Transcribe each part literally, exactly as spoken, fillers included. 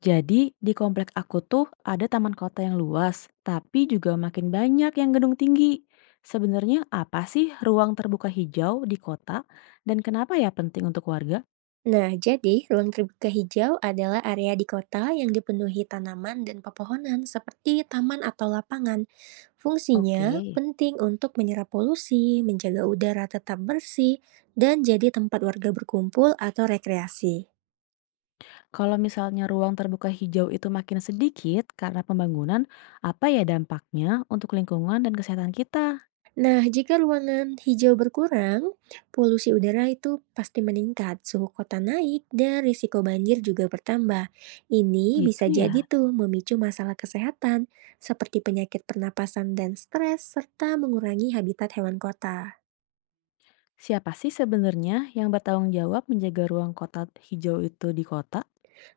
Jadi di komplek aku tuh ada taman kota yang luas, tapi juga makin banyak yang gedung tinggi. Sebenarnya apa sih ruang terbuka hijau di kota dan kenapa ya penting untuk warga? Nah, jadi ruang terbuka hijau adalah area di kota yang dipenuhi tanaman dan pepohonan seperti taman atau lapangan. Fungsinya Oke. penting untuk menyerap polusi, menjaga udara tetap bersih, dan jadi tempat warga berkumpul atau rekreasi. Kalau misalnya ruang terbuka hijau itu makin sedikit karena pembangunan, apa ya dampaknya untuk lingkungan dan kesehatan kita? Nah, jika ruangan hijau berkurang, polusi udara itu pasti meningkat, suhu kota naik, dan risiko banjir juga bertambah. Ini Gitu bisa ya. jadi tuh memicu masalah kesehatan, seperti penyakit pernapasan dan stres, serta mengurangi habitat hewan kota. Siapa sih sebenarnya yang bertanggung jawab menjaga ruang kota hijau itu di kota?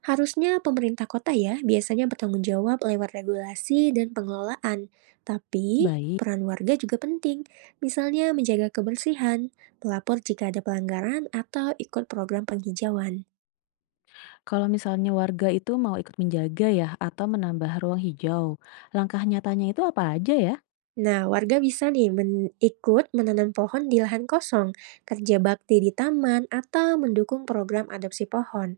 Harusnya pemerintah kota ya biasanya bertanggung jawab lewat regulasi dan pengelolaan. Tapi, Baik. peran warga juga penting, misalnya menjaga kebersihan, melapor jika ada pelanggaran, atau ikut program penghijauan. Kalau misalnya warga itu mau ikut menjaga ya atau menambah ruang hijau, langkah nyatanya itu apa aja ya? Nah, warga bisa nih men- ikut menanam pohon di lahan kosong, kerja bakti di taman, atau mendukung program adopsi pohon.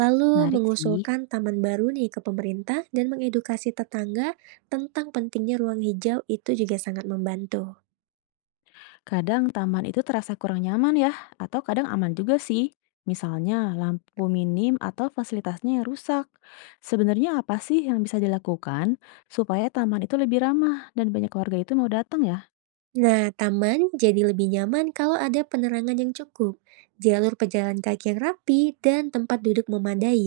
Lalu Menarik sih. mengusulkan taman baru nih ke pemerintah dan mengedukasi tetangga tentang pentingnya ruang hijau itu juga sangat membantu. Kadang taman itu terasa kurang nyaman ya, atau kadang aman juga sih. Misalnya lampu minim atau fasilitasnya yang rusak. Sebenarnya apa sih yang bisa dilakukan supaya taman itu lebih ramah dan banyak warga itu mau datang ya? Nah, taman jadi lebih nyaman kalau ada penerangan yang cukup, jalur pejalan kaki yang rapi, dan tempat duduk memadai.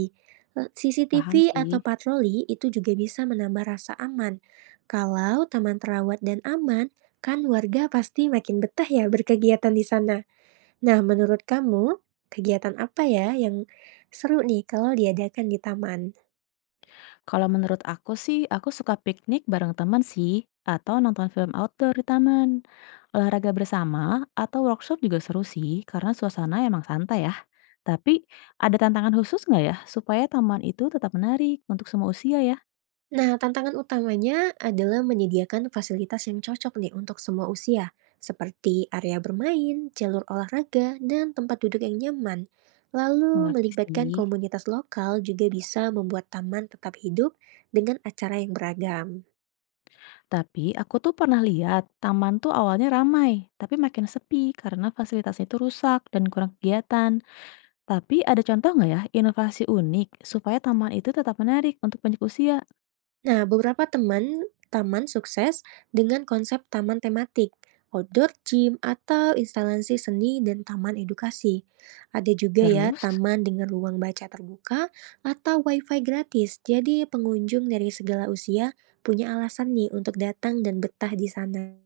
L- C C T V Paham atau sih. patroli itu juga bisa menambah rasa aman. Kalau taman terawat dan aman, kan warga pasti makin betah ya berkegiatan di sana. Nah, menurut kamu, kegiatan apa ya yang seru nih kalau diadakan di taman? Kalau menurut aku sih, aku suka piknik bareng teman sih, atau nonton film outdoor di taman. Olahraga bersama atau workshop juga seru sih, karena suasana emang santai ya. Tapi ada tantangan khusus nggak ya, supaya taman itu tetap menarik untuk semua usia ya? Nah, tantangan utamanya adalah menyediakan fasilitas yang cocok nih untuk semua usia, seperti area bermain, jalur olahraga, dan tempat duduk yang nyaman. Lalu, Mengerti melibatkan sih. komunitas lokal juga bisa membuat taman tetap hidup dengan acara yang beragam. Tapi aku tuh pernah lihat, taman tuh awalnya ramai, tapi makin sepi karena fasilitasnya itu rusak dan kurang kegiatan. Tapi ada contoh nggak ya, inovasi unik supaya taman itu tetap menarik untuk banyak usia? Nah, beberapa teman taman sukses dengan konsep taman tematik, outdoor gym, atau instalasi seni dan taman edukasi. Ada juga ya Terus? taman dengan ruang baca terbuka atau wifi gratis, jadi pengunjung dari segala usia punya alasan nih untuk datang dan betah di sana.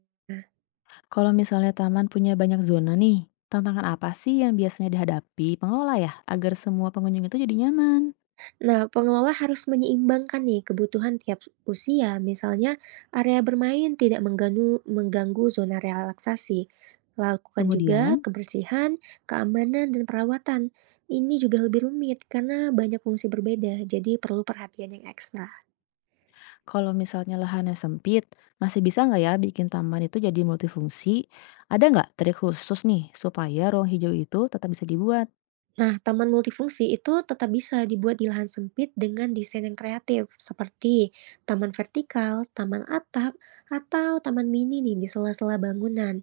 Kalau misalnya taman punya banyak zona nih, tantangan apa sih yang biasanya dihadapi pengelola ya agar semua pengunjung itu jadi nyaman? Nah, pengelola harus menyeimbangkan nih kebutuhan tiap usia, misalnya area bermain tidak mengganggu, mengganggu zona relaksasi. Lakukan juga Kemudian, kebersihan, keamanan, dan perawatan. Ini juga lebih rumit karena banyak fungsi berbeda, jadi perlu perhatian yang ekstra. kalau misalnya lahannya sempit, masih bisa nggak ya bikin taman itu jadi multifungsi? Ada nggak trik khusus nih supaya ruang hijau itu tetap bisa dibuat? Nah, taman multifungsi itu tetap bisa dibuat di lahan sempit dengan desain yang kreatif, seperti taman vertikal, taman atap, atau taman mini nih di sela-sela bangunan.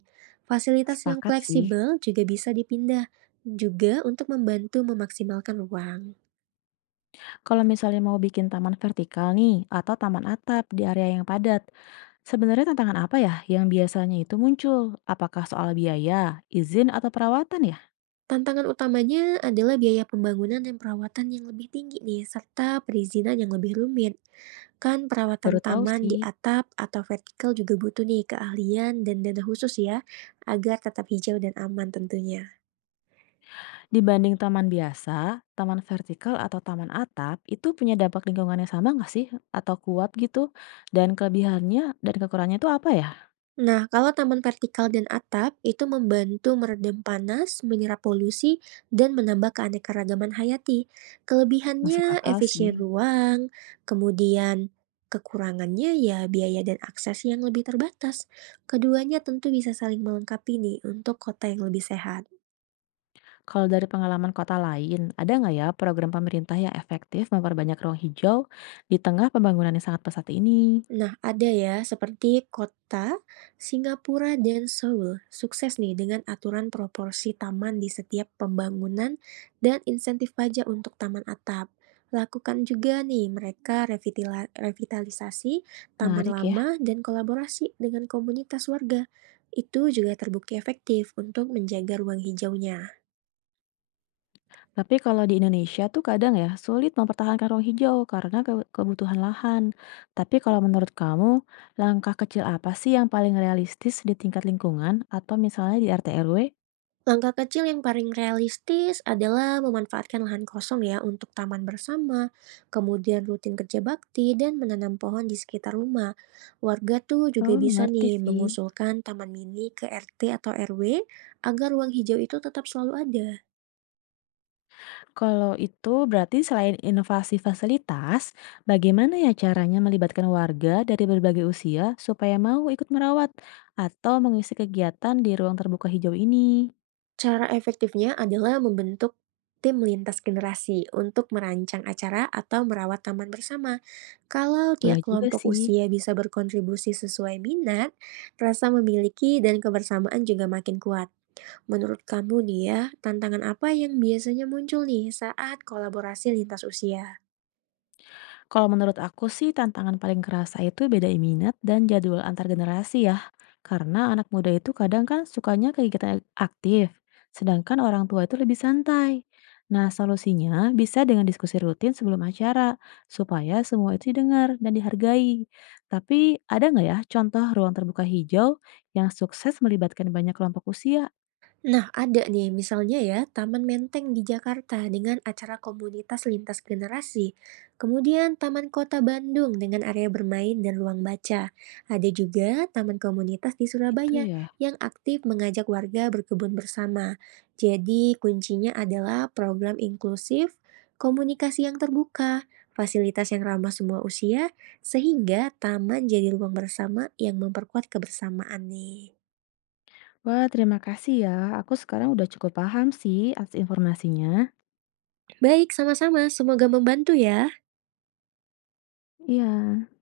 Fasilitas yang Sepakat sih, fleksibel juga bisa dipindah, juga untuk membantu memaksimalkan ruang. kalau misalnya mau bikin taman vertikal nih atau taman atap di area yang padat, sebenarnya tantangan apa ya yang biasanya itu muncul? Apakah soal biaya, izin, atau perawatan ya? Tantangan utamanya adalah biaya pembangunan dan perawatan yang lebih tinggi nih, serta perizinan yang lebih rumit. Kan perawatan Baru tahu taman di sih. atap atau vertikal juga butuh nih keahlian dan dana khusus ya, agar tetap hijau dan aman tentunya. Dibanding taman biasa, taman vertikal atau taman atap itu punya dampak lingkungannya sama nggak sih? Atau kuat gitu? Dan kelebihannya dan kekurangannya itu apa ya? Nah, kalau taman vertikal dan atap itu membantu meredam panas, menyerap polusi, dan menambah keanekaragaman hayati. Kelebihannya Masuk akal sih. efisien ruang, kemudian kekurangannya ya biaya dan akses yang lebih terbatas. Keduanya tentu bisa saling melengkapi nih untuk kota yang lebih sehat. Kalau dari pengalaman kota lain, ada nggak ya program pemerintah yang efektif memperbanyak ruang hijau di tengah pembangunan yang sangat pesat ini? Nah, ada ya, seperti kota Singapura dan Seoul, sukses nih dengan aturan proporsi taman di setiap pembangunan dan insentif pajak untuk taman atap. Lakukan juga nih mereka revitila- revitalisasi taman Menarik ya. lama dan kolaborasi dengan komunitas warga. Itu juga terbukti efektif untuk menjaga ruang hijaunya. Tapi kalau di Indonesia tuh kadang ya sulit mempertahankan ruang hijau karena ke- kebutuhan lahan. Tapi kalau menurut kamu, langkah kecil apa sih yang paling realistis di tingkat lingkungan atau misalnya di R T R W? Langkah kecil yang paling realistis adalah memanfaatkan lahan kosong ya untuk taman bersama, kemudian rutin kerja bakti dan menanam pohon di sekitar rumah. Warga tuh juga Oh, bisa mengerti nih sih. mengusulkan taman mini ke R T atau R W agar ruang hijau itu tetap selalu ada. Kalau itu berarti selain inovasi fasilitas, bagaimana ya caranya melibatkan warga dari berbagai usia supaya mau ikut merawat atau mengisi kegiatan di ruang terbuka hijau ini? Cara efektifnya adalah membentuk tim lintas generasi untuk merancang acara atau merawat taman bersama. Kalau tiap Boleh juga kelompok sih. usia bisa berkontribusi sesuai minat, rasa memiliki dan kebersamaan juga makin kuat. Menurut kamu nih ya, tantangan apa yang biasanya muncul nih saat kolaborasi lintas usia? Kalau menurut aku sih tantangan paling kerasa itu beda minat dan jadwal antar generasi ya. Karena anak muda itu kadang kan sukanya kegiatan aktif, sedangkan orang tua itu lebih santai. Nah, solusinya bisa dengan diskusi rutin sebelum acara, supaya semua itu didengar dan dihargai. Tapi ada nggak ya contoh ruang terbuka hijau yang sukses melibatkan banyak kelompok usia? Nah, ada nih, misalnya ya, Taman Menteng di Jakarta dengan acara komunitas lintas generasi. Kemudian Taman Kota Bandung dengan area bermain dan ruang baca. Ada juga Taman Komunitas di Itu Surabaya ya. yang aktif mengajak warga berkebun bersama. Jadi, kuncinya adalah program inklusif, komunikasi yang terbuka, fasilitas yang ramah semua usia, sehingga taman jadi ruang bersama yang memperkuat kebersamaan nih. Wah, terima kasih ya. Aku sekarang udah cukup paham sih atas informasinya. Baik, sama-sama. Semoga membantu ya. Iya.